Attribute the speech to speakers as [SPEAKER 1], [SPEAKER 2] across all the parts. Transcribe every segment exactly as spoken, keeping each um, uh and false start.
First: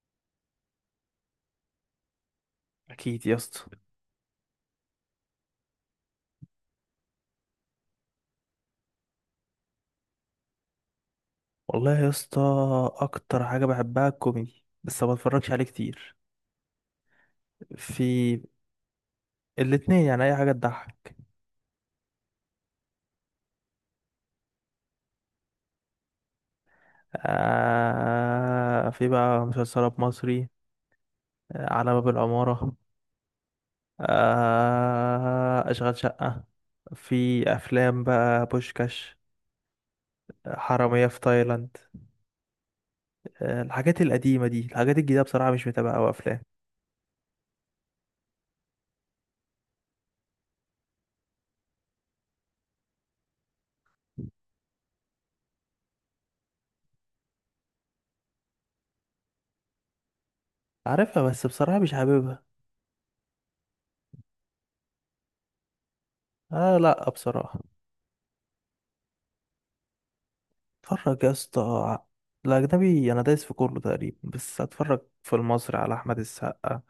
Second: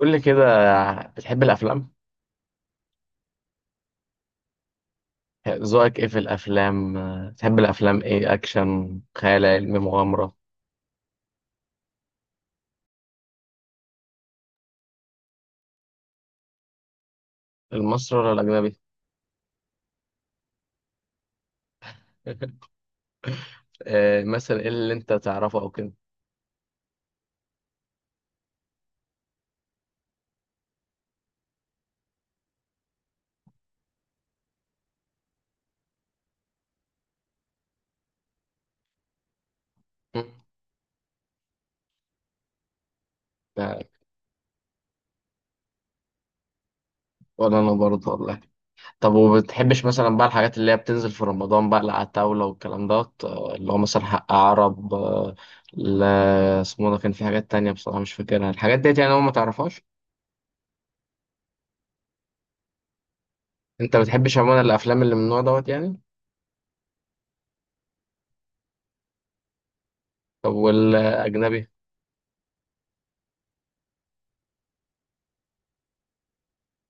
[SPEAKER 1] قول لي كده. بتحب الافلام؟
[SPEAKER 2] اكيد يا اسطى.
[SPEAKER 1] ذوقك ايه في الافلام؟ بتحب الافلام ايه؟ اكشن، خيال علمي، مغامره؟
[SPEAKER 2] والله يا اسطى، اكتر حاجه بحبها الكوميدي، بس ما بتفرجش عليه كتير.
[SPEAKER 1] المصري ولا
[SPEAKER 2] في
[SPEAKER 1] الاجنبي؟
[SPEAKER 2] الاتنين، يعني اي حاجه تضحك.
[SPEAKER 1] آه، مثلا ايه اللي انت تعرفه او كده؟
[SPEAKER 2] آه، في بقى مسلسلات مصري. آه، على باب العماره. آه، اشغال شقه. في افلام بقى بوشكاش،
[SPEAKER 1] مم.
[SPEAKER 2] حراميه في تايلاند. آه
[SPEAKER 1] لا،
[SPEAKER 2] الحاجات القديمه دي، الحاجات الجديده بصراحه مش متابعه، او افلام
[SPEAKER 1] ولا انا برضه والله. طب وبتحبش مثلا بقى الحاجات اللي هي بتنزل في رمضان بقى اللي على الطاوله والكلام دوت آه، اللي هو مثلا حق عرب آه، لا، اسمه ده كان في حاجات تانية بصراحه مش فاكرها الحاجات ديت، يعني هو ما تعرفهاش.
[SPEAKER 2] عارفها بس بصراحه مش حاببها.
[SPEAKER 1] انت بتحبش عموما الافلام اللي من النوع دوت يعني؟
[SPEAKER 2] آه لا بصراحه.
[SPEAKER 1] طب
[SPEAKER 2] اتفرج يا اسطى
[SPEAKER 1] والاجنبي؟
[SPEAKER 2] ع- الأجنبي أنا دايس في كله تقريبا، بس أتفرج في المصري على أحمد السقا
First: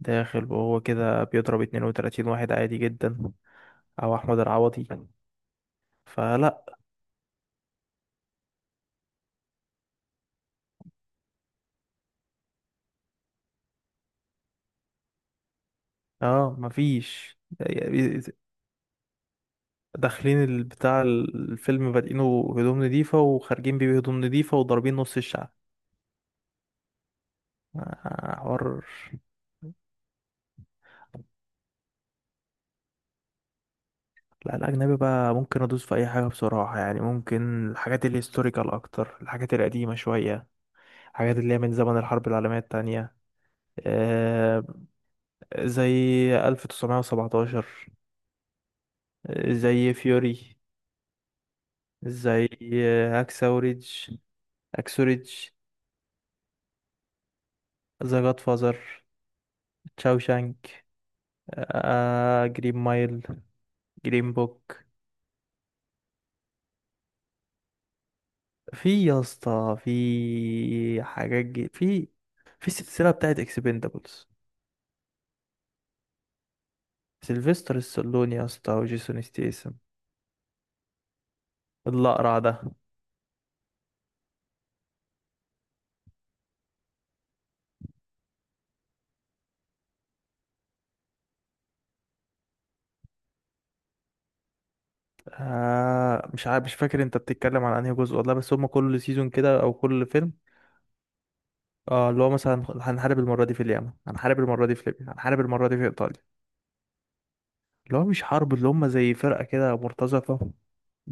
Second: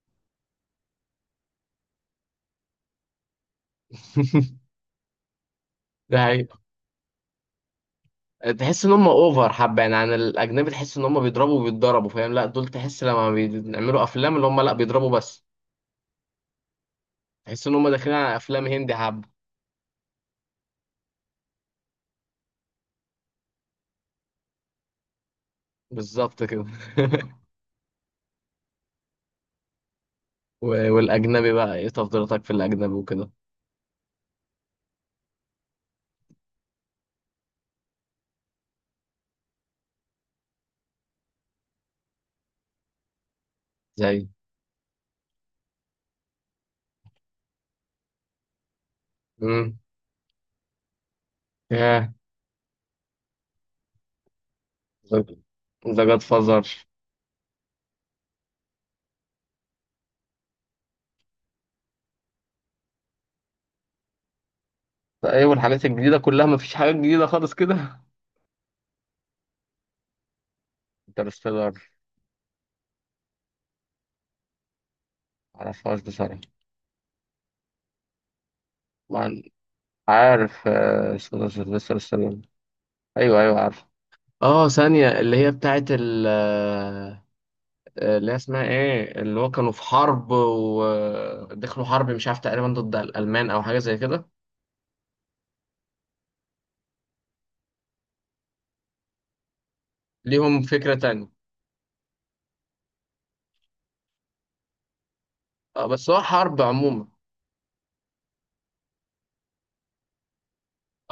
[SPEAKER 2] داخل وهو كده بيضرب اثنين وثلاثين واحد عادي جدا، أو أحمد العوضي
[SPEAKER 1] ده حقيقي.
[SPEAKER 2] فلا.
[SPEAKER 1] تحس ان هم اوفر حبه يعني عن الاجنبي؟ تحس ان هم بيضربوا وبيتضربوا فاهم؟ لا، دول تحس لما بيعملوا افلام اللي هم لا بيضربوا بس.
[SPEAKER 2] اه مفيش
[SPEAKER 1] تحس ان هم داخلين
[SPEAKER 2] يعني.
[SPEAKER 1] على افلام هندي حبه.
[SPEAKER 2] داخلين ال- بتاع الفيلم بادئينه هدوم نضيفة، وخارجين بيه بهدوم نضيفة وضاربين نص الشعب.
[SPEAKER 1] بالظبط كده.
[SPEAKER 2] آه، حوار.
[SPEAKER 1] و- والاجنبي بقى، ايه تفضيلاتك في الاجنبي وكده؟
[SPEAKER 2] لا الأجنبي بقى ممكن أدوس في أي حاجة بصراحة، يعني ممكن الحاجات الهيستوريكال أكتر، الحاجات القديمة شوية، حاجات اللي هي من زمن الحرب العالمية التانية.
[SPEAKER 1] زي.
[SPEAKER 2] آه، زي ألف وتسعمائة وسبعة عشر. آه،
[SPEAKER 1] امم.
[SPEAKER 2] زي فيوري.
[SPEAKER 1] ياه.
[SPEAKER 2] زي آه، أكسوريدج، أكسوريدج.
[SPEAKER 1] ذا جاد فازر.
[SPEAKER 2] ذا جاد فازر، تشاوشانك، آه، جرين مايل، جرين بوك.
[SPEAKER 1] ايوه، الحاجات الجديده كلها مفيش حاجات جديده خالص كده.
[SPEAKER 2] في يا اسطى، في حاجات جي،
[SPEAKER 1] انترستيلر.
[SPEAKER 2] في في السلسلة بتاعت اكسبندابلز.
[SPEAKER 1] معرفهاش بصراحه.
[SPEAKER 2] سيلفستر ستالوني يا اسطى، وجيسون
[SPEAKER 1] ما-
[SPEAKER 2] ستيسن.
[SPEAKER 1] عارف آه، اسمه ده سيلفستر
[SPEAKER 2] الأقرع
[SPEAKER 1] ستالون.
[SPEAKER 2] ده.
[SPEAKER 1] ايوه، ايوه، عارف. اه، ثانية اللي هي بتاعت آه، اللي هي اسمها ايه، اللي هو كانوا في حرب ودخلوا حرب مش عارف تقريبا ضد الألمان او حاجة زي كده.
[SPEAKER 2] آه مش عارف، مش فاكر انت بتتكلم عن انهي جزء والله، بس هما كل سيزون كده او كل فيلم.
[SPEAKER 1] ليهم فكرة تانية.
[SPEAKER 2] اه اللي هو مثلا هنحارب المره دي في اليمن، هنحارب المره دي في ليبيا، هنحارب المره دي في
[SPEAKER 1] اه، بس هو
[SPEAKER 2] ايطاليا.
[SPEAKER 1] حرب عموما.
[SPEAKER 2] اللي هو مش حرب، اللي هما زي فرقه كده مرتزقه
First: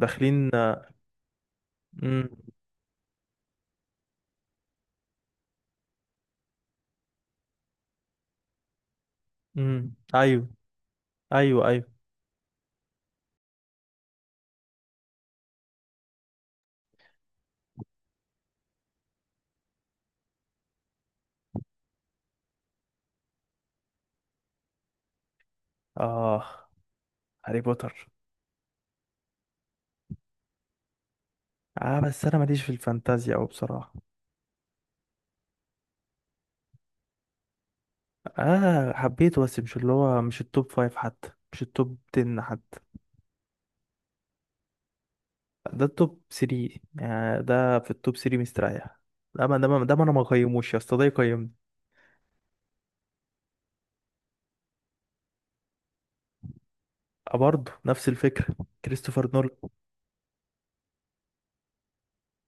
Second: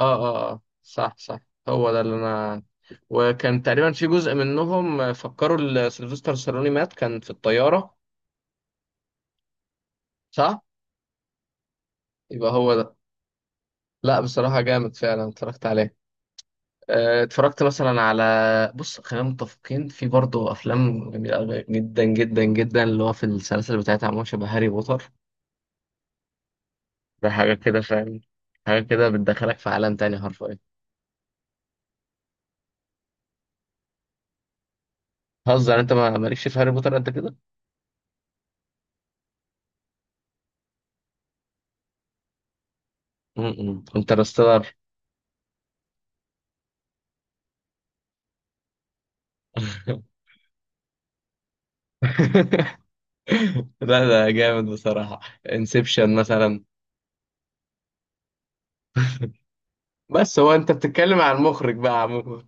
[SPEAKER 1] اه، اه، اه، صح، صح. هو ده اللي
[SPEAKER 2] امم.
[SPEAKER 1] انا. وكان تقريبا في جزء منهم فكروا ال- سيلفستر سالوني مات، كان في الطيارة.
[SPEAKER 2] امم ايوه.
[SPEAKER 1] صح.
[SPEAKER 2] ايوه ايوه.
[SPEAKER 1] يبقى هو ده. لا، بصراحة جامد فعلا اتفرجت عليه. آه، اتفرجت مثلا على بص، خلينا متفقين، في برضه افلام جميله أوي جدا جدا جدا، اللي هو في السلاسل بتاعتها عموما شبه هاري بوتر.
[SPEAKER 2] اه
[SPEAKER 1] ده حاجة
[SPEAKER 2] هاري
[SPEAKER 1] كده
[SPEAKER 2] بوتر.
[SPEAKER 1] فاهم؟ حاجة كده بتدخلك في عالم تاني حرفيا.
[SPEAKER 2] اه بس انا ماليش في الفانتازيا او بصراحه.
[SPEAKER 1] هزر، انت ما مالكش في هاري بوتر قد كده؟
[SPEAKER 2] اه حبيته، بس مش اللي هو مش التوب فايف حتى، مش التوب عشرة حتى.
[SPEAKER 1] امم، انترستيلر.
[SPEAKER 2] ده التوب تلاتة، يعني ده في التوب تلاتة مستريح. لا، ما ده ما ده ما انا ما قيموش يا اسطى، ده يقيمني.
[SPEAKER 1] لا، ده جامد بصراحة. انسبشن مثلا.
[SPEAKER 2] أه، برضه نفس الفكره. كريستوفر نولان.
[SPEAKER 1] بس هو انت بتتكلم عن المخرج بقى عموما؟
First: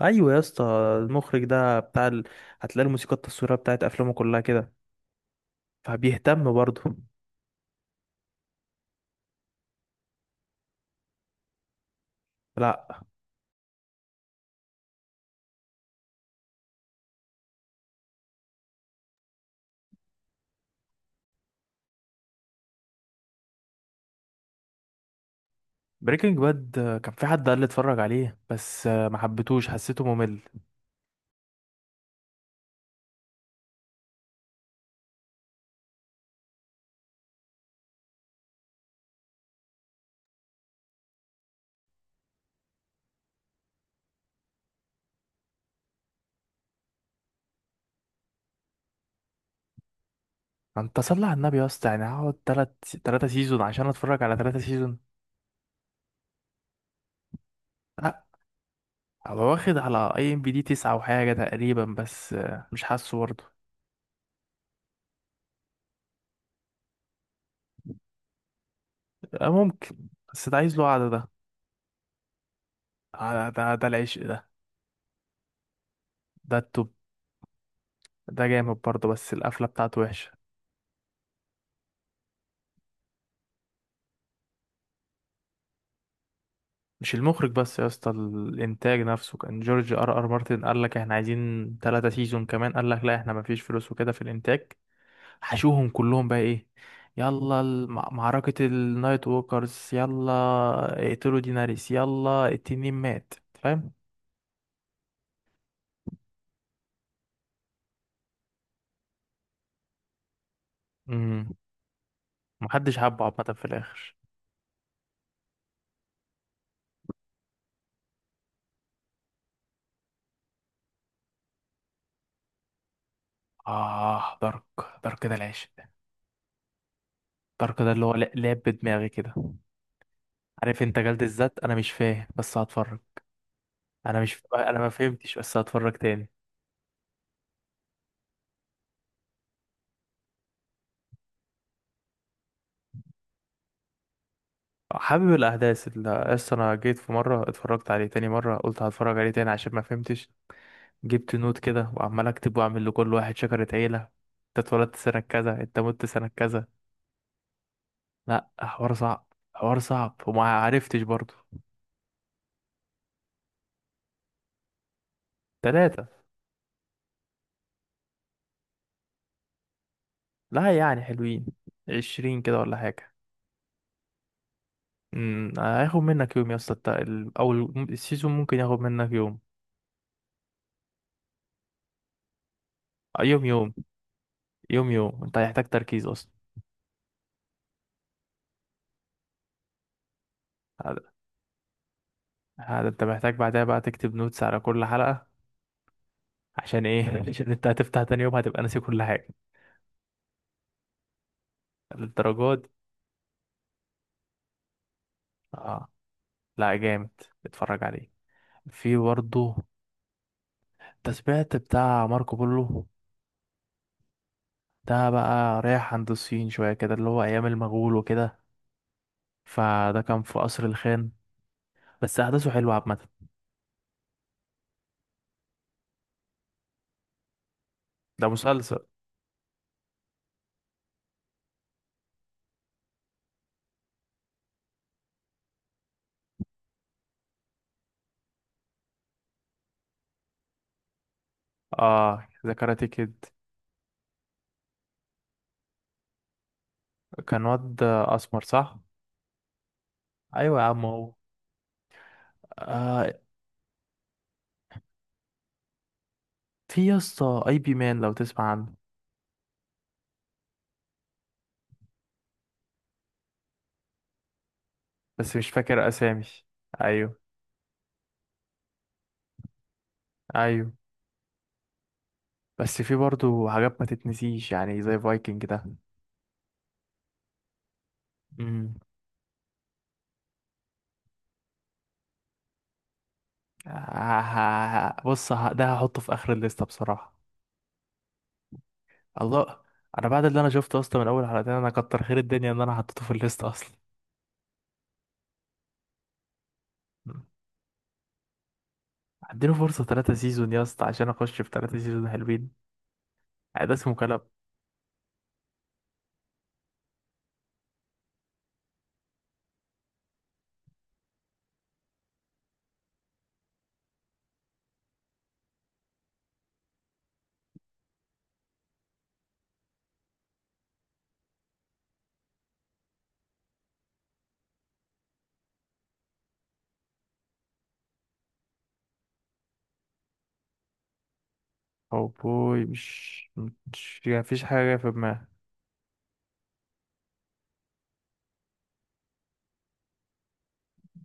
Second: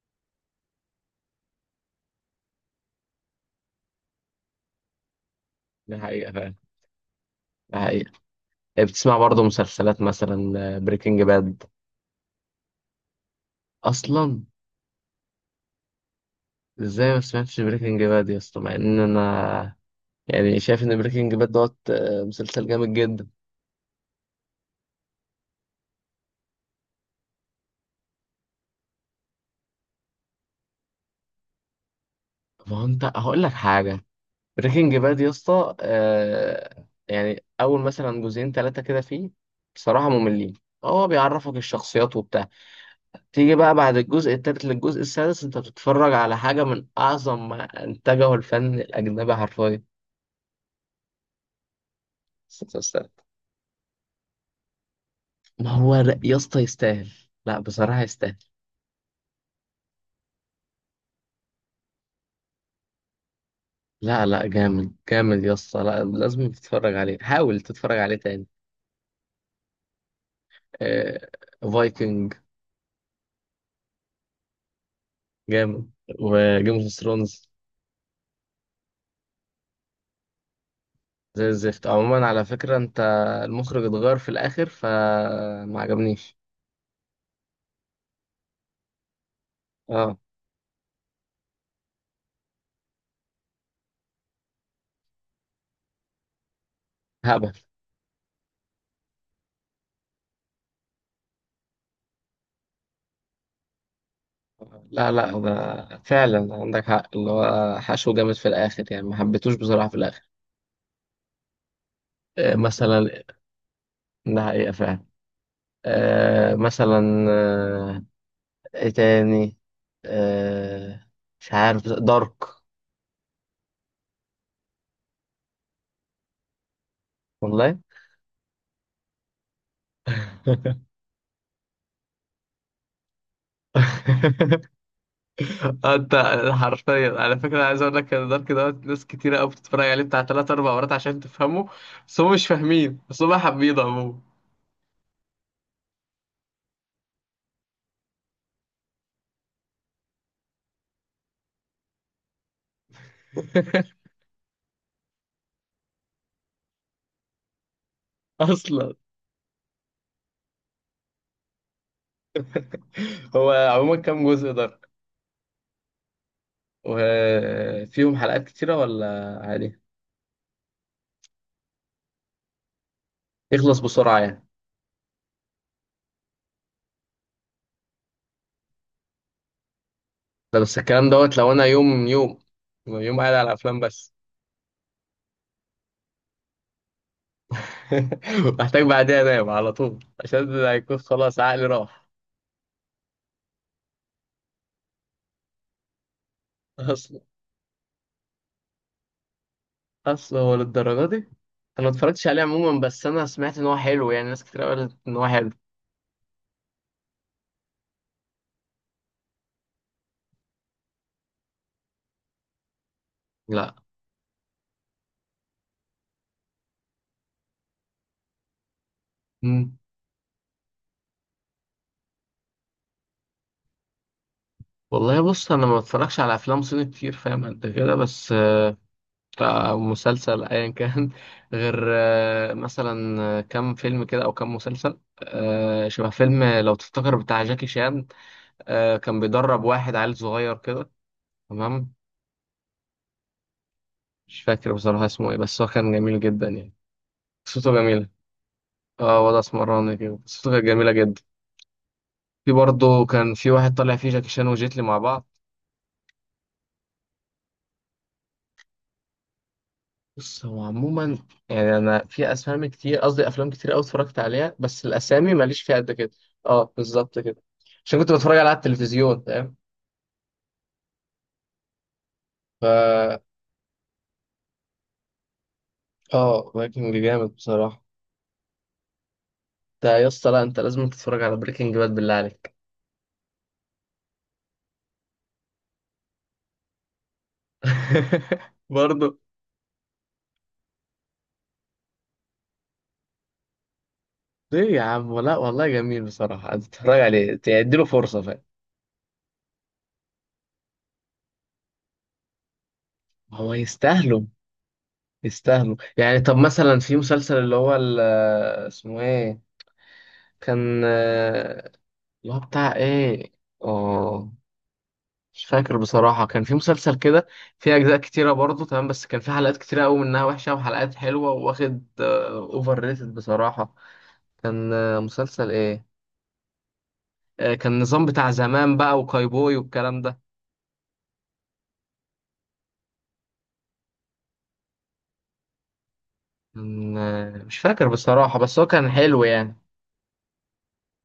[SPEAKER 2] ايوه يا اسطى، المخرج ده بتاع ال... هتلاقي الموسيقى التصويريه بتاعت افلامه كلها كده،
[SPEAKER 1] ده حقيقة
[SPEAKER 2] فبيهتم
[SPEAKER 1] فعلا.
[SPEAKER 2] برضه.
[SPEAKER 1] ده حقيقة. إيه، بتسمع برضه مسلسلات مثلا؟ بريكنج باد.
[SPEAKER 2] لا.
[SPEAKER 1] اصلا. ازاي ما سمعتش بريكنج باد يا اسطى مع ان انا؟ يعني شايف ان بريكنج باد دوت آه، مسلسل جامد جدا.
[SPEAKER 2] بريكنج باد كان في حد قال لي اتفرج عليه، بس آه، ما حبيتهوش، حسيته ممل.
[SPEAKER 1] ما هو انت هقول لك حاجة. بريكنج باد يا اسطى، آه يعني اول مثلا جزئين ثلاثه كده فيه. بصراحه مملين. هو بيعرفك الشخصيات وبتاع. تيجي بقى بعد الجزء الثالث للجزء السادس انت بتتفرج على حاجه من اعظم ما انتجه الفن الاجنبي حرفيا.
[SPEAKER 2] انت صلي على النبي يا اسطى، يعني هقعد تلات،
[SPEAKER 1] يستاهل.
[SPEAKER 2] تلاتة سيزون عشان اتفرج على تلاتة سيزون.
[SPEAKER 1] ما هو لا يا اسطى يستاهل. لا بصراحه
[SPEAKER 2] لا،
[SPEAKER 1] يستاهل.
[SPEAKER 2] هو واخد على اي ام بي دي تسعة وحاجة تقريبا، بس آه، مش حاسه برضه.
[SPEAKER 1] لا، لا، جامد جامد يا اسطى، لا، لازم تتفرج عليه، حاول تتفرج عليه تاني.
[SPEAKER 2] آه، ممكن. بس ده عايز له قعدة ده.
[SPEAKER 1] آه فايكنج.
[SPEAKER 2] آه، ده ده العشق ده.
[SPEAKER 1] جامد.
[SPEAKER 2] ده
[SPEAKER 1] وجيمس اوف
[SPEAKER 2] التوب،
[SPEAKER 1] ثرونز.
[SPEAKER 2] ده جامد برضه، بس القفلة بتاعته وحشة.
[SPEAKER 1] زي الزفت عموما على فكرة انت. المخرج اتغير في الاخر فما عجبنيش.
[SPEAKER 2] مش المخرج بس يا اسطى، الانتاج نفسه، كان جورج
[SPEAKER 1] اه،
[SPEAKER 2] ار ار مارتن قال لك احنا عايزين ثلاثة سيزون كمان، قال لك لا احنا مفيش فلوس وكده في الانتاج. حشوهم كلهم بقى ايه،
[SPEAKER 1] هبل.
[SPEAKER 2] يلا الم- معركة النايت ووكرز، يلا اقتلوا ديناريس، يلا التنين مات، فاهم.
[SPEAKER 1] لا، لا، ده فعلا عندك حق، اللي هو حشو جامد في الاخر، يعني ما حبيتوش بصراحة في الاخر.
[SPEAKER 2] امم.
[SPEAKER 1] آه
[SPEAKER 2] محدش
[SPEAKER 1] مثلا.
[SPEAKER 2] حبه عامة في الاخر.
[SPEAKER 1] ده حقيقة فعلا. آه مثلا، آه ايه تاني؟ آه مش عارف، دارك.
[SPEAKER 2] اه دارك. دارك ده العشق.
[SPEAKER 1] والله.
[SPEAKER 2] الدارك ده اللي هو لا- لعب بدماغي كده. عارف انت جلد الذات؟ انا مش فاهم بس هتفرج. انا مش انا ما فهمتش بس هتفرج
[SPEAKER 1] انت،
[SPEAKER 2] تاني.
[SPEAKER 1] حرفيا على فكره انا عايز اقول لك ان دارك دوت ناس كتيره قوي بتتفرج عليه بتاع ثلاث اربع مرات عشان تفهمه. بس هم مش فاهمين، بس هم حابين عموما.
[SPEAKER 2] حابب الاحداث اللي اصل انا جيت في مره اتفرجت عليه، تاني مره قلت هتفرج عليه تاني عشان ما فهمتش. جبت نوت كده وعمال اكتب، واعمل لكل واحد شجره عيله. انت اتولدت سنه كذا، انت مت سنه كذا. لا
[SPEAKER 1] اصلا.
[SPEAKER 2] حوار صعب. حوار صعب، وما عرفتش برضه.
[SPEAKER 1] هو عموما كام جزء دارك؟
[SPEAKER 2] تلاتة.
[SPEAKER 1] وفيهم حلقات كتيره ولا عادي؟
[SPEAKER 2] لا يعني حلوين، عشرين كده ولا حاجه.
[SPEAKER 1] يخلص بسرعه يعني.
[SPEAKER 2] امم، هياخد منك يوم يا اسطى. الت- ال- او ال- السيزون ممكن ياخد منك يوم.
[SPEAKER 1] ده بس الكلام دوت لو انا يوم يوم، يوم
[SPEAKER 2] آه،
[SPEAKER 1] قاعد
[SPEAKER 2] يوم
[SPEAKER 1] على
[SPEAKER 2] يوم.
[SPEAKER 1] الافلام بس.
[SPEAKER 2] يوم يوم، انت هيحتاج تركيز اصلا.
[SPEAKER 1] محتاج بعدها انام على طول عشان هيكون
[SPEAKER 2] هذا،
[SPEAKER 1] خلاص عقلي راح.
[SPEAKER 2] هذا انت محتاج بعدها بقى تكتب نوتس على كل حلقة، عشان
[SPEAKER 1] اصلا.
[SPEAKER 2] ايه؟ عشان انت هتفتح تاني يوم هتبقى ناسي كل حاجة.
[SPEAKER 1] اصل هو للدرجه دي؟ انا ما اتفرجتش عليه
[SPEAKER 2] للدرجات دي.
[SPEAKER 1] عموما بس انا سمعت ان هو حلو، يعني ناس كتير قالت ان هو حلو.
[SPEAKER 2] اه، لا جامد، اتفرج عليه. في برضه تسبيعت بتاع ماركو بولو.
[SPEAKER 1] لا.
[SPEAKER 2] ده بقى رايح عند الصين شوية كده، اللي هو ايام المغول وكده،
[SPEAKER 1] مم.
[SPEAKER 2] فده كان في قصر الخان، بس احداثه حلوة عامة.
[SPEAKER 1] والله بص، انا ما بتفرجش على افلام صيني كتير فاهم قد كده
[SPEAKER 2] ده
[SPEAKER 1] بس آه،
[SPEAKER 2] مسلسل.
[SPEAKER 1] آه، مسلسل ايا كان غير آه، مثلا آه، كام فيلم كده او كام مسلسل آه، شبه فيلم لو تفتكر بتاع جاكي شان. آه، كان بيدرب واحد عيل صغير كده. تمام.
[SPEAKER 2] اه، ذا كاراتيه كيد.
[SPEAKER 1] مش فاكر بصراحة اسمه ايه بس هو كان جميل جدا يعني.
[SPEAKER 2] كان
[SPEAKER 1] قصته
[SPEAKER 2] واد
[SPEAKER 1] جميلة.
[SPEAKER 2] اسمر صح؟
[SPEAKER 1] اه، وضع اسمراني كده، قصته
[SPEAKER 2] ايوه
[SPEAKER 1] كانت
[SPEAKER 2] يا عم
[SPEAKER 1] جميلة
[SPEAKER 2] هو.
[SPEAKER 1] جدا. في برضه
[SPEAKER 2] آه،
[SPEAKER 1] كان في واحد طالع فيه جاكي شان وجيتلي مع بعض.
[SPEAKER 2] في يا اسطى اي بي مان، لو تسمع عنه.
[SPEAKER 1] بص هو عموما، يعني انا في اسامي كتير، قصدي افلام كتير قوي اتفرجت عليها بس الاسامي
[SPEAKER 2] بس مش
[SPEAKER 1] ماليش فيها
[SPEAKER 2] فاكر
[SPEAKER 1] قد كده.
[SPEAKER 2] اسامي.
[SPEAKER 1] اه، بالظبط
[SPEAKER 2] ايوه
[SPEAKER 1] كده. عشان كنت بتفرج عليها على التلفزيون فاهم.
[SPEAKER 2] ايوه. بس في
[SPEAKER 1] فا
[SPEAKER 2] برضو حاجات ما تتنسيش، يعني زي فايكنج ده.
[SPEAKER 1] اه، بريكنج جامد بصراحه.
[SPEAKER 2] امم.
[SPEAKER 1] انت يا اسطى، لا، انت لازم تتفرج على بريكنج باد بالله عليك.
[SPEAKER 2] ه- ه- ه- بص ه- ده هحطه في اخر الليسته بصراحه.
[SPEAKER 1] برضه.
[SPEAKER 2] الله، انا بعد اللي انا شفته اصلا من اول حلقتين، انا كتر خير الدنيا ان انا حطيته في الليسته اصلا.
[SPEAKER 1] ليه يا عم؟ لا، والله جميل بصراحه، انت تتفرج
[SPEAKER 2] مم.
[SPEAKER 1] عليه تديله فرصه فاهم.
[SPEAKER 2] اديله فرصه ثلاثة سيزون يا اسطى عشان اخش في ثلاثة سيزون حلوين؟
[SPEAKER 1] هو
[SPEAKER 2] يعني ده اسمه كلام.
[SPEAKER 1] يستاهله. يستاهلوا يعني. طب مثلا في مسلسل اللي هو ال- اسمه ايه، كان آه، اللي هو بتاع ايه؟ اه، مش فاكر بصراحة، كان في مسلسل كده. فيه أجزاء كتيرة برضه، تمام، بس كان في حلقات كتيرة أوي منها وحشة وحلقات حلوة، وواخد أوفر ريتد بصراحة. كان آه، مسلسل ايه؟ آه، كان نظام بتاع زمان بقى وكايبوي والكلام ده.
[SPEAKER 2] او بوي، مش، مش يعني، مفيش حاجه في دماغي.
[SPEAKER 1] كان آه، مش فاكر بصراحة بس هو كان حلو يعني.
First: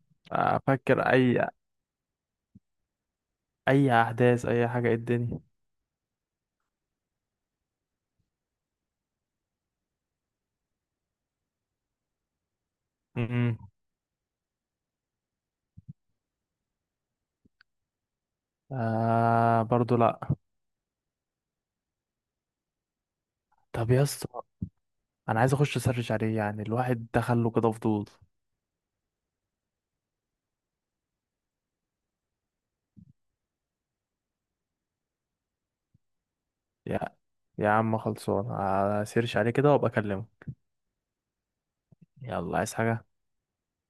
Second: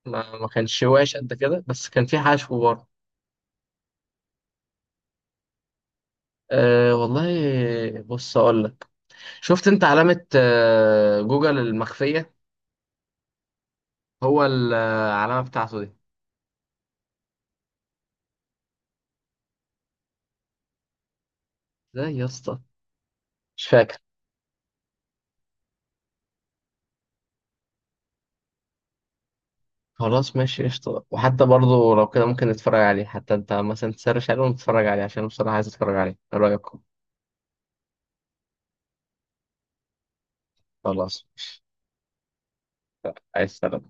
[SPEAKER 1] ما ما كانش
[SPEAKER 2] افكر
[SPEAKER 1] واش قد
[SPEAKER 2] اي،
[SPEAKER 1] كده بس كان في حشو برضه.
[SPEAKER 2] اي احداث، اي حاجه، إيه الدنيا.
[SPEAKER 1] أه والله، بص أقول لك، شفت أنت علامة آه، جوجل المخفية؟
[SPEAKER 2] امم.
[SPEAKER 1] هو العلامة بتاعته دي.
[SPEAKER 2] آه برضو لا.
[SPEAKER 1] ازاي يا اسطى؟ مش
[SPEAKER 2] طب
[SPEAKER 1] فاكر.
[SPEAKER 2] يا اسطى انا عايز اخش اسرش عليه، يعني الواحد دخله كده فضول.
[SPEAKER 1] خلاص ماشي قشطة، وحتى برضه لو كده ممكن نتفرج عليه، حتى انت مثلا تسرش عليه ونتفرج عليه عشان أنا بصراحة عايز اتفرج عليه، ايه رأيك؟
[SPEAKER 2] يا يا عم خلصان، اسيرش عليه كده وابقى اكلمه.
[SPEAKER 1] خلاص ماشي.
[SPEAKER 2] يلا، عايز حاجه؟
[SPEAKER 1] عايز سلام.